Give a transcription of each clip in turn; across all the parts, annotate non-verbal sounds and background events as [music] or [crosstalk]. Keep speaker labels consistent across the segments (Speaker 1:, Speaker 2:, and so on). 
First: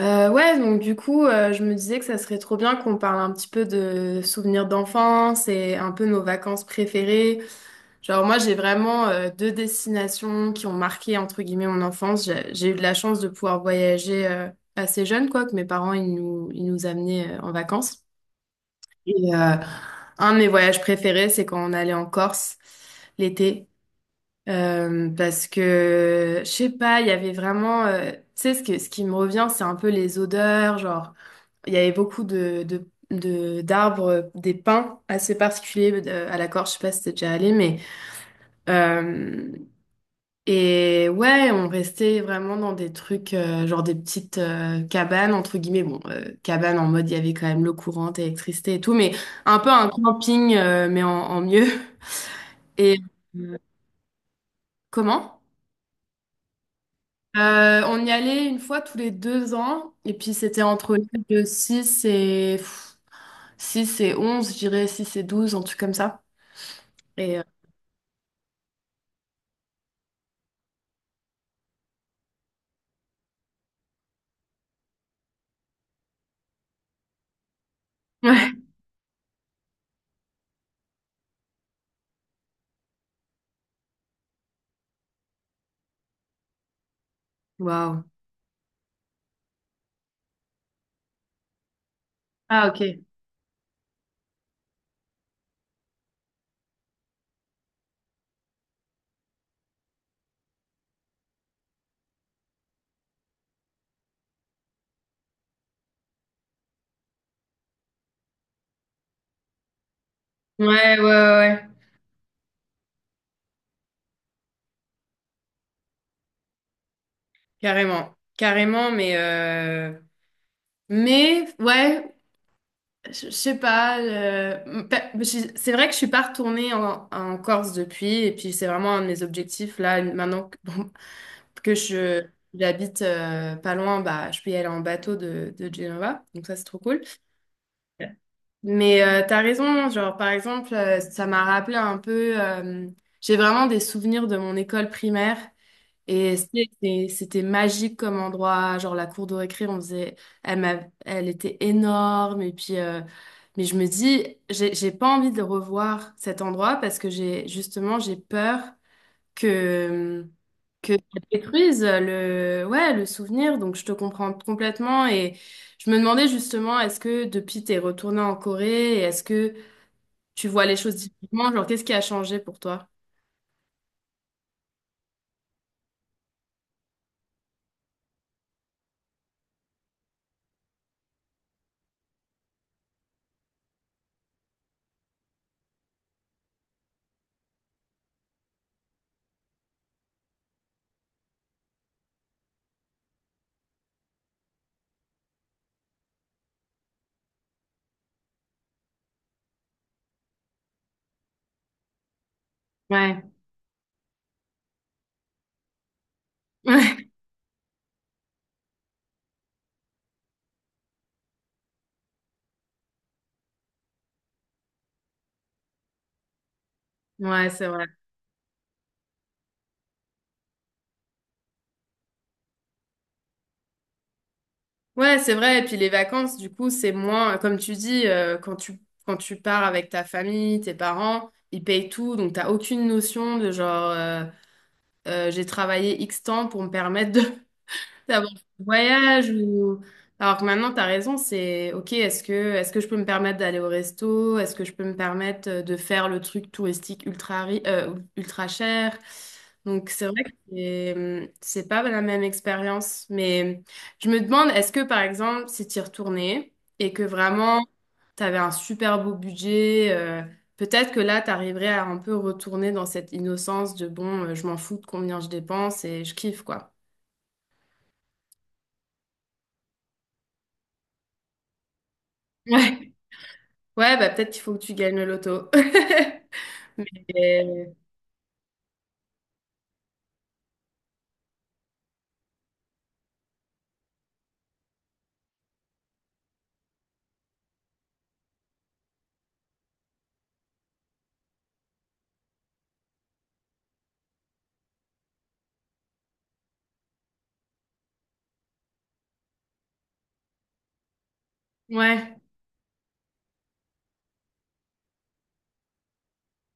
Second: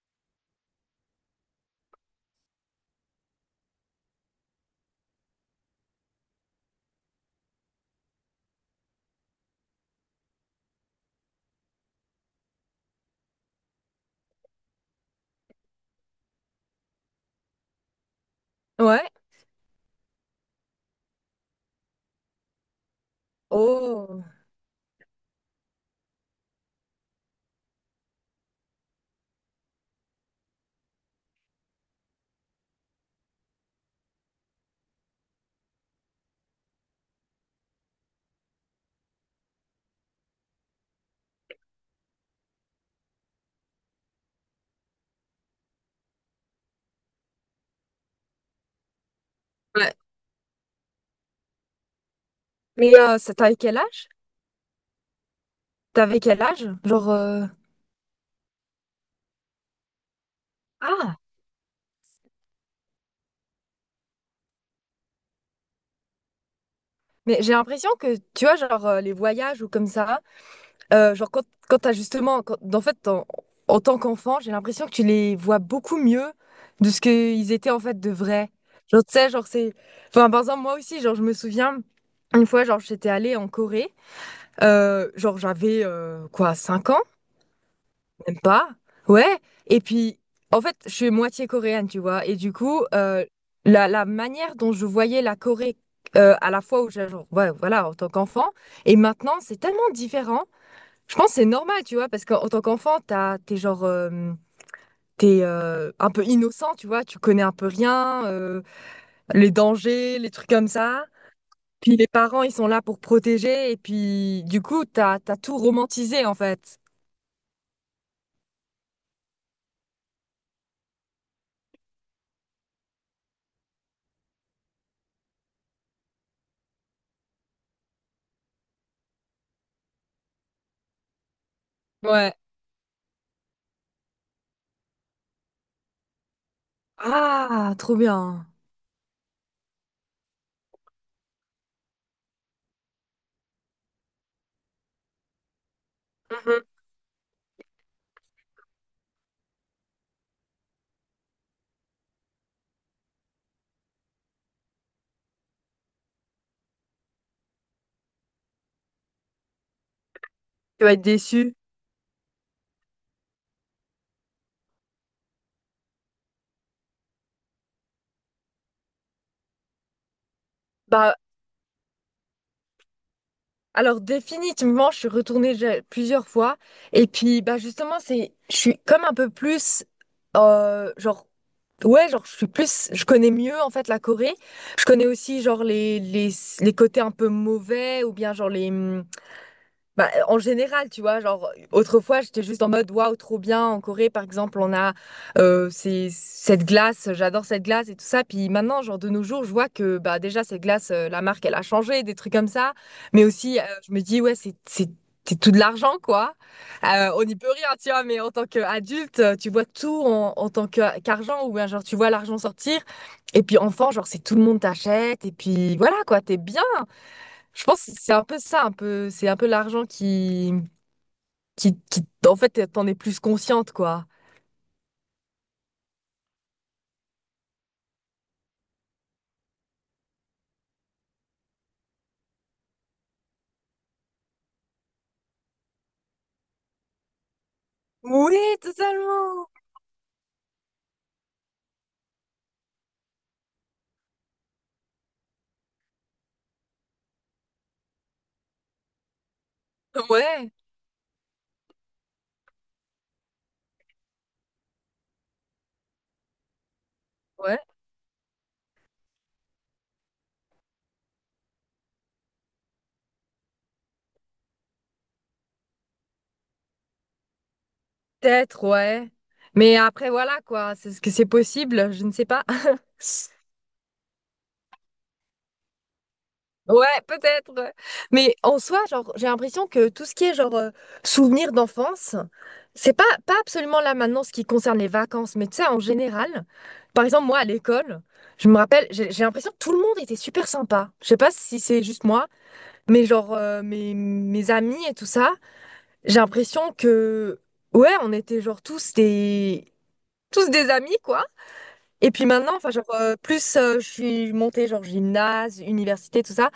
Speaker 1: Ouais, donc du coup, je me disais que ça serait trop bien qu'on parle un petit peu de souvenirs d'enfance et un peu nos vacances préférées. Genre moi, j'ai vraiment deux destinations qui ont marqué entre guillemets mon enfance. J'ai eu de la chance de pouvoir voyager assez jeune, quoi, que mes parents ils nous amenaient en vacances.
Speaker 2: Ouais.
Speaker 1: Et euh, un de mes voyages préférés, c'est quand on allait en Corse l'été.
Speaker 2: Oh.
Speaker 1: Parce que, je sais pas, il y avait vraiment, tu sais, ce qui me revient, c'est un peu les odeurs, genre il y avait beaucoup d'arbres, des pins assez particuliers, à la Corse, je sais pas si t'es déjà allé, mais... euh, et ouais, on restait vraiment dans des trucs, genre des petites cabanes, entre guillemets, bon, cabanes en mode, il y avait quand même l'eau courante, électricité et tout, mais un peu un
Speaker 2: Ouais.
Speaker 1: camping, mais en mieux. [laughs]
Speaker 2: Mais
Speaker 1: Et...
Speaker 2: c'est-
Speaker 1: euh,
Speaker 2: t'avais quel âge?
Speaker 1: Comment?
Speaker 2: T'avais quel âge? Genre.
Speaker 1: On y allait une fois tous les 2 ans, et puis c'était entre l'âge
Speaker 2: Ah.
Speaker 1: de 6 et... 6 et 11, je dirais 6 et 12, un truc comme ça. Et
Speaker 2: Mais
Speaker 1: euh,
Speaker 2: j'ai l'impression que, tu vois, genre les voyages ou comme ça, genre quand, quand t'as justement. Quand, en fait, en, en tant qu'enfant, j'ai l'impression que tu les vois beaucoup mieux de ce qu'ils étaient en fait de vrai.
Speaker 1: Ouais.
Speaker 2: Genre, tu sais, genre c'est. Enfin, par exemple, moi aussi, genre, je me souviens, une fois, genre, j'étais allée en Corée. Genre, j'avais quoi, 5 ans?
Speaker 1: Waouh.
Speaker 2: Même pas. Ouais. Et puis, en fait, je suis moitié coréenne, tu vois. Et du
Speaker 1: Ah, ok.
Speaker 2: coup,
Speaker 1: Ouais,
Speaker 2: la manière dont je voyais la Corée à la fois où j'ai, genre, ouais, voilà, en tant qu'enfant, et maintenant, c'est tellement différent. Je pense que c'est normal, tu vois, parce qu'en en tant qu'enfant, t'as, t'es genre, t'es un peu innocent, tu vois. Tu connais un peu rien, les dangers, les trucs comme
Speaker 1: ouais, ouais,
Speaker 2: ça.
Speaker 1: ouais.
Speaker 2: Puis les parents, ils sont là pour protéger. Et puis, du coup, t'as, t'as tout romantisé, en fait.
Speaker 1: Carrément, carrément, mais ouais, je sais pas. C'est vrai que je suis pas retournée en Corse depuis, et puis c'est vraiment un de mes objectifs là maintenant que, bon, [laughs] que je
Speaker 2: Ouais.
Speaker 1: j'habite pas loin, bah je peux y aller en bateau de Genova, donc ça c'est trop cool.
Speaker 2: Ah, trop bien.
Speaker 1: Mais t'as raison, genre par exemple, ça m'a rappelé un peu. J'ai vraiment des souvenirs de mon école primaire. Et c'était magique comme endroit, genre la cour de récré, on faisait, elle m'a, elle était énorme et puis, mais je me dis, j'ai pas envie de le revoir cet endroit parce que j'ai justement j'ai peur que
Speaker 2: Tu
Speaker 1: que
Speaker 2: vas être
Speaker 1: ça
Speaker 2: déçu.
Speaker 1: détruise le, ouais, le souvenir. Donc je te comprends complètement et je me demandais justement, est-ce que depuis t'es retournée en Corée, et est-ce que tu vois les choses
Speaker 2: Bah,
Speaker 1: différemment? Genre qu'est-ce qui a changé pour toi?
Speaker 2: alors définitivement, je suis retournée déjà plusieurs fois. Et puis, bah justement, c'est, je suis comme un peu plus, genre, ouais, genre, je suis plus, je connais mieux en fait la Corée. Je connais aussi genre les les côtés un peu mauvais ou bien genre les. Bah, en général, tu vois, genre, autrefois, j'étais juste en mode, waouh, trop bien. En Corée, par exemple, on a ces- cette glace, j'adore cette glace et tout ça. Puis maintenant, genre, de nos jours, je vois que, bah, déjà, cette glace, la marque, elle a changé, des trucs comme ça. Mais
Speaker 1: Ouais,
Speaker 2: aussi, je me dis, ouais, c'est tout de l'argent, quoi.
Speaker 1: [laughs] ouais,
Speaker 2: On n'y peut rien, tu vois, mais en tant qu'adulte, tu vois tout en, en tant que- qu'argent, ou bien, genre, tu vois l'argent sortir. Et puis, enfant, genre, c'est tout le monde t'achète. Et puis, voilà, quoi, t'es bien.
Speaker 1: ouais,
Speaker 2: Je
Speaker 1: c'est
Speaker 2: pense
Speaker 1: vrai.
Speaker 2: que c'est un peu ça, un peu, c'est un peu l'argent qui, en fait, t'en es plus consciente, quoi.
Speaker 1: Ouais, c'est vrai. Et puis les vacances, du coup, c'est moins, comme tu dis, quand tu pars avec ta famille, tes parents, ils payent tout, donc t'as aucune notion de genre, j'ai travaillé X temps pour me permettre d'avoir
Speaker 2: Oui,
Speaker 1: un voyage
Speaker 2: totalement.
Speaker 1: ou alors que maintenant t'as raison, c'est ok, est-ce que je peux me permettre d'aller au resto, est-ce que je peux me permettre de faire le truc touristique ultra cher, donc c'est vrai que
Speaker 2: Ouais,
Speaker 1: c'est pas la même expérience, mais je me demande, est-ce que par exemple si t'y retournais et que
Speaker 2: ouais,
Speaker 1: vraiment t'avais un super beau budget, peut-être que là, t'arriverais à un peu retourner dans cette innocence de bon, je m'en fous de combien je dépense et je kiffe, quoi.
Speaker 2: peut-être, ouais. Mais après, voilà, quoi, c'est ce que c'est possible, je ne sais pas.
Speaker 1: [laughs]
Speaker 2: [laughs]
Speaker 1: Ouais, bah peut-être qu'il faut que tu gagnes le loto. [laughs]
Speaker 2: Ouais, peut-être. Ouais.
Speaker 1: Et-
Speaker 2: Mais en soi, genre, j'ai l'impression que tout ce qui est, genre, souvenirs d'enfance, c'est pas, pas absolument là maintenant ce qui concerne les vacances, mais tu sais, en général, par exemple, moi, à l'école, je me rappelle, j'ai l'impression que tout le monde était super sympa. Je sais pas si c'est juste moi. Mais genre, mes, mes amis et tout ça, j'ai l'impression que, ouais, on était genre tous des amis, quoi. Et
Speaker 1: Ouais,
Speaker 2: puis maintenant, enfin, genre, plus je suis montée, genre, gymnase, université, tout ça,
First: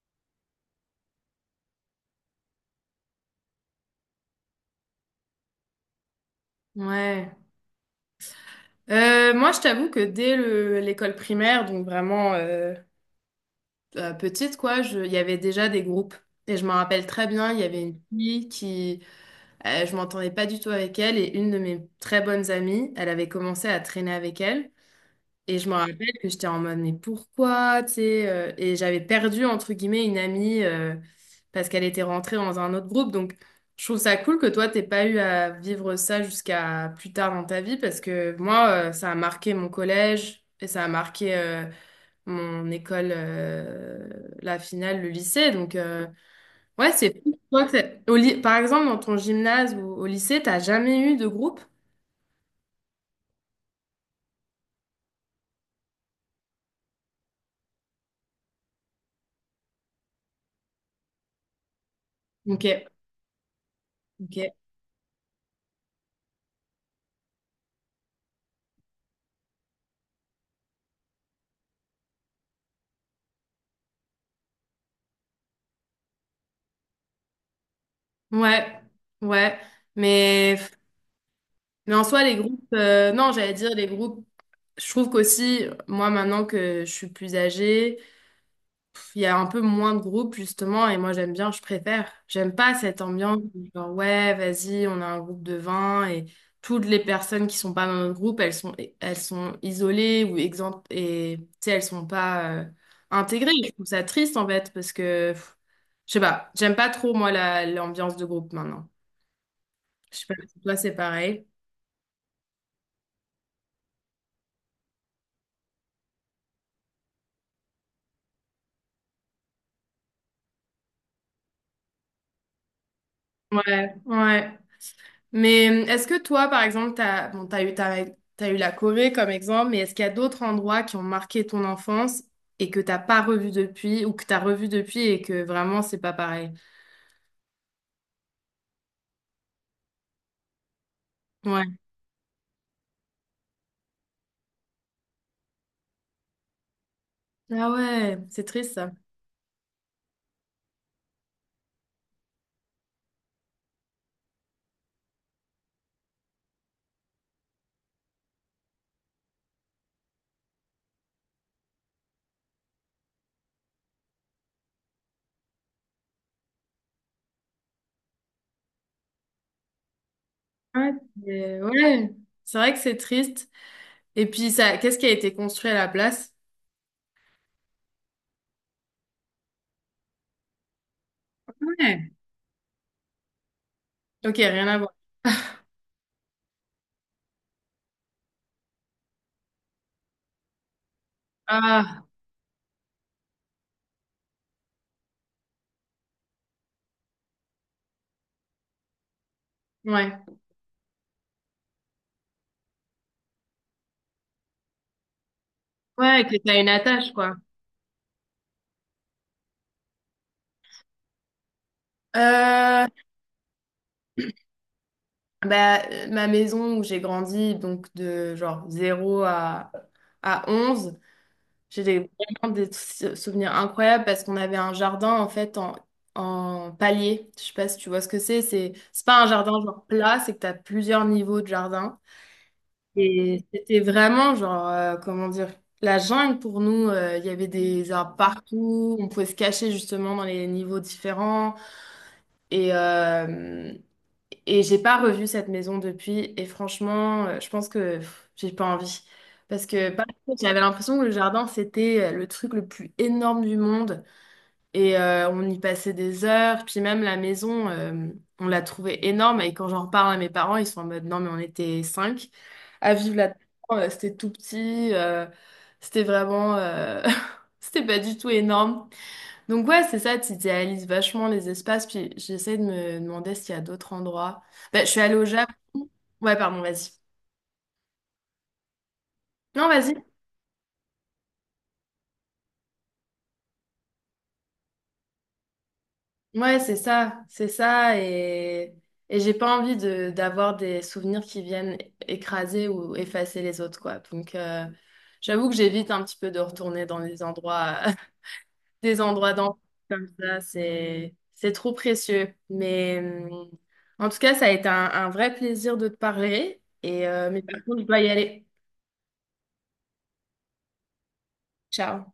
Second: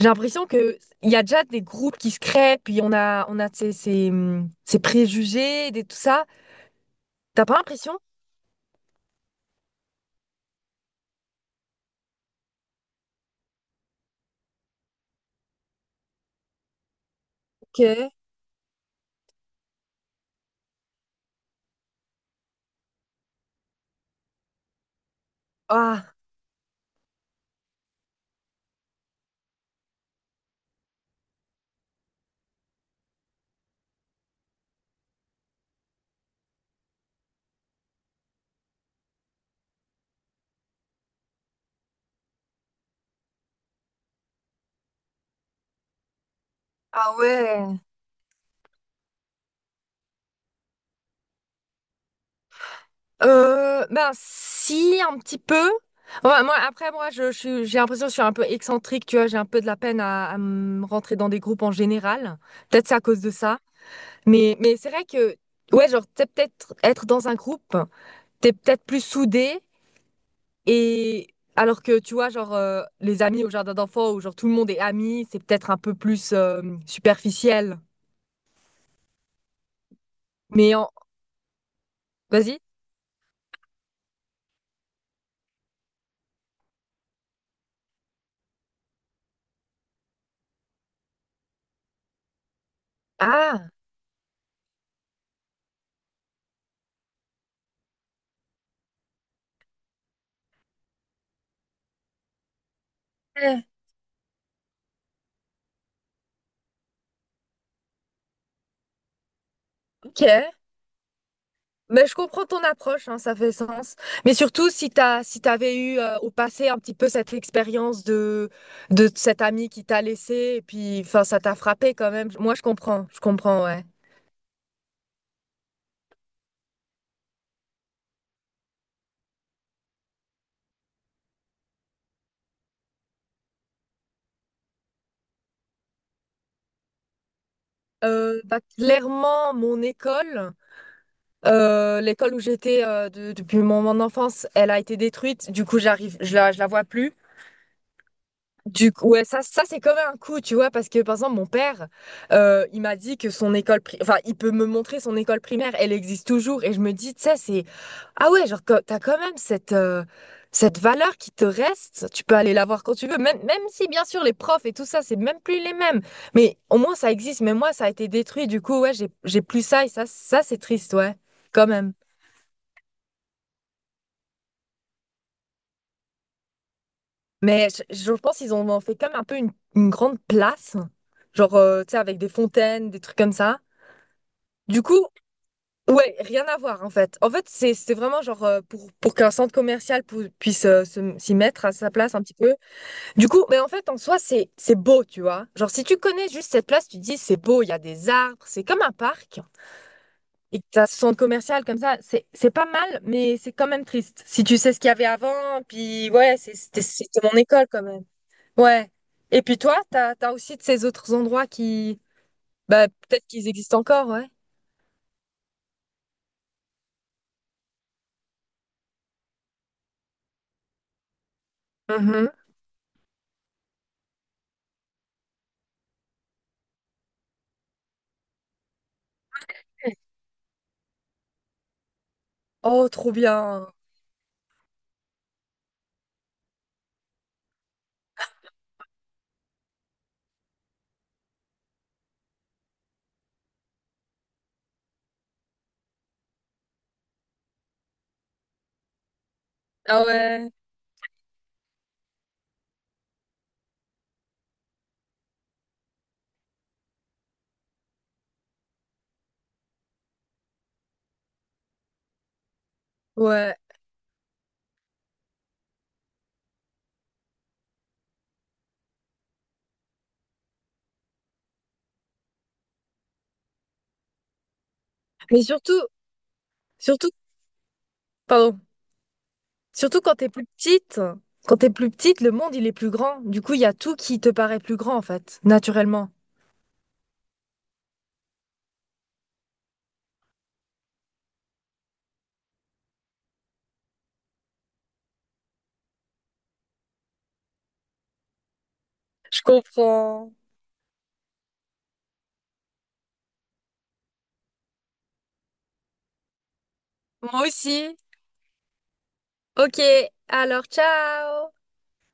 Speaker 2: j'ai l'impression que il y a déjà des groupes qui se créent, puis on a ces, ces, ces préjugés, des, tout ça.
Speaker 1: ouais.
Speaker 2: T'as pas l'impression
Speaker 1: Moi, je t'avoue que dès l'école primaire, donc vraiment petite, quoi, il y avait déjà des groupes. Et je m'en rappelle très bien, il y avait une
Speaker 2: que,
Speaker 1: fille qui, je m'entendais pas du tout avec elle, et une de mes très bonnes amies, elle avait commencé à traîner avec elle. Et je me rappelle
Speaker 2: ah,
Speaker 1: que j'étais en mode, mais pourquoi, tu sais, et j'avais perdu, entre guillemets, une amie, parce qu'elle était rentrée dans un autre groupe. Donc, je trouve ça cool que toi, t'aies pas eu à vivre ça jusqu'à plus tard dans ta vie, parce que moi, ça a marqué mon collège et ça a marqué, mon école, la finale, le lycée. Donc, ouais,
Speaker 2: ah
Speaker 1: c'est fou. Toi,
Speaker 2: ouais.
Speaker 1: par exemple, dans ton gymnase ou au lycée, t'as jamais eu de groupe?
Speaker 2: Ben si un petit peu. Ouais, moi après moi je suis- j'ai l'impression que je suis un peu excentrique, tu vois, j'ai un peu de la peine à me rentrer dans des groupes en général.
Speaker 1: Ok,
Speaker 2: Peut-être c'est à cause de ça. Mais
Speaker 1: ok.
Speaker 2: mais c'est vrai que ouais, genre t'es peut-être être dans un groupe, t'es peut-être plus soudé et alors que tu vois genre les amis au jardin d'enfants où genre tout le monde est ami, c'est peut-être un peu plus superficiel.
Speaker 1: Ouais, ouais. Mais.
Speaker 2: Mais en...
Speaker 1: Mais en soi, les
Speaker 2: Vas-y.
Speaker 1: groupes, non, j'allais dire les groupes, je trouve qu'aussi, moi, maintenant que je suis plus âgée, il y a un peu moins de groupes, justement, et moi, j'aime bien, je préfère. J'aime pas cette ambiance, où,
Speaker 2: Ah,
Speaker 1: genre, ouais, vas-y, on a un groupe de 20, et toutes les personnes qui sont pas dans notre groupe, elles sont isolées ou exemptes, et tu sais, elles sont pas intégrées.
Speaker 2: eh,
Speaker 1: Je trouve ça triste, en fait, parce que, je sais pas, j'aime pas trop, moi, l'ambiance de groupe maintenant. Je
Speaker 2: ok.
Speaker 1: sais pas si toi, c'est pareil.
Speaker 2: Mais je comprends ton approche, hein, ça fait sens. Mais surtout, si t'as, si t'avais eu au passé un petit peu cette expérience de cet ami qui t'a laissé, et puis enfin, ça t'a frappé quand même. Moi, je comprends, ouais.
Speaker 1: Ouais, ouais. Mais est-ce que toi, par exemple, t'as, bon, t'as eu, ta- t'as eu la Corée comme exemple, mais est-ce qu'il y a d'autres endroits qui ont marqué ton enfance et que t'as pas revu depuis ou que t'as revu depuis et que vraiment c'est pas pareil?
Speaker 2: Bah, clairement, mon école,
Speaker 1: Ouais.
Speaker 2: l'école où j'étais de- depuis mon, mon enfance, elle a été détruite. Du coup, j'arrive, je la vois plus.
Speaker 1: Ah ouais, c'est triste ça.
Speaker 2: Du coup, ouais, ça c'est comme un coup, tu vois, parce que par exemple, mon père, il m'a dit que son école pri- enfin, il peut me montrer son école primaire, elle existe toujours, et je me dis, tu sais, c'est, ah ouais, genre, co- t'as quand même cette, cette valeur qui te reste, tu peux aller la voir quand tu veux, même, même si, bien sûr, les profs et tout ça, c'est même plus les mêmes, mais au moins, ça existe, mais moi, ça a été détruit, du coup, ouais, j'ai plus ça, et ça, ça, c'est
Speaker 1: Ouais,
Speaker 2: triste, ouais,
Speaker 1: c'est
Speaker 2: quand même.
Speaker 1: ouais, c'est vrai que c'est triste. Et puis ça, qu'est-ce qui a été construit à la place?
Speaker 2: Mais je pense qu'ils ont en fait comme un peu une grande place, genre, tu sais,
Speaker 1: Ouais.
Speaker 2: avec des fontaines, des trucs comme ça.
Speaker 1: Ok, rien à
Speaker 2: Du
Speaker 1: voir.
Speaker 2: coup, ouais, rien à voir en fait. En fait, c'est vraiment genre pour qu'un centre commercial pou- puisse se- s'y mettre à sa
Speaker 1: Ah,
Speaker 2: place un petit peu. Du coup, mais en fait, en soi, c'est beau, tu vois. Genre si tu connais juste cette place, tu te dis c'est beau, il y a des arbres, c'est comme un parc.
Speaker 1: ouais.
Speaker 2: Et que t'as ce centre commercial comme ça, c'est pas mal, mais c'est quand même triste. Si tu sais ce qu'il y avait avant, puis
Speaker 1: Ouais, que
Speaker 2: ouais, c'est-
Speaker 1: t'as une
Speaker 2: c'était
Speaker 1: attache,
Speaker 2: c'était
Speaker 1: quoi.
Speaker 2: mon école quand même. Ouais. Et puis toi, t'as t'as aussi de ces autres endroits qui,
Speaker 1: Euh,
Speaker 2: bah peut-être qu'ils existent encore, ouais.
Speaker 1: Bah, ma maison où j'ai grandi, donc de genre 0 à 11. J'ai des-
Speaker 2: Mhm.
Speaker 1: Vraiment des souvenirs incroyables parce qu'on avait un jardin en fait en palier. Je sais pas si tu vois ce que c'est. C'est pas un jardin genre plat, c'est que tu as plusieurs niveaux de jardin.
Speaker 2: Oh, trop
Speaker 1: Et
Speaker 2: bien.
Speaker 1: c'était vraiment genre, comment dire, la jungle pour nous. Il y avait des arbres partout. On pouvait se cacher justement dans les niveaux différents. Et, euh, et j'ai pas revu cette maison depuis. Et franchement, je pense que j'ai pas envie. Parce que
Speaker 2: Ah
Speaker 1: par contre,
Speaker 2: ouais,
Speaker 1: j'avais l'impression que le jardin, c'était le truc le plus énorme du monde. On y passait des heures. Puis même la maison, on l'a trouvée énorme. Et quand j'en reparle à mes parents, ils sont en mode, non, mais on était cinq à vivre là-dedans.
Speaker 2: ouais.
Speaker 1: C'était tout petit. C'était vraiment... [laughs] c'était pas du tout énorme. Donc ouais, c'est ça, tu idéalises vachement les espaces, puis j'essaie de me demander s'il y a d'autres endroits. Bah, je suis allée au
Speaker 2: Mais
Speaker 1: Japon.
Speaker 2: surtout,
Speaker 1: Ouais, pardon, vas-y.
Speaker 2: surtout, pardon,
Speaker 1: Non, vas-y.
Speaker 2: surtout quand t'es plus petite, quand t'es plus petite, le monde il est plus grand. Du coup, il y a tout qui te paraît plus grand en fait, naturellement.
Speaker 1: Ouais, c'est ça, et j'ai pas envie de d'avoir des souvenirs qui viennent écraser ou effacer les autres, quoi. Donc j'avoue que j'évite un petit peu de retourner dans les endroits des endroits
Speaker 2: Je
Speaker 1: d'enfants comme
Speaker 2: comprends.
Speaker 1: ça, c'est trop précieux. Mais en tout cas, ça a été un vrai plaisir de te parler. Mais
Speaker 2: Moi
Speaker 1: par contre, je
Speaker 2: aussi.
Speaker 1: dois y aller.
Speaker 2: Ok, alors ciao!
Speaker 1: Ciao.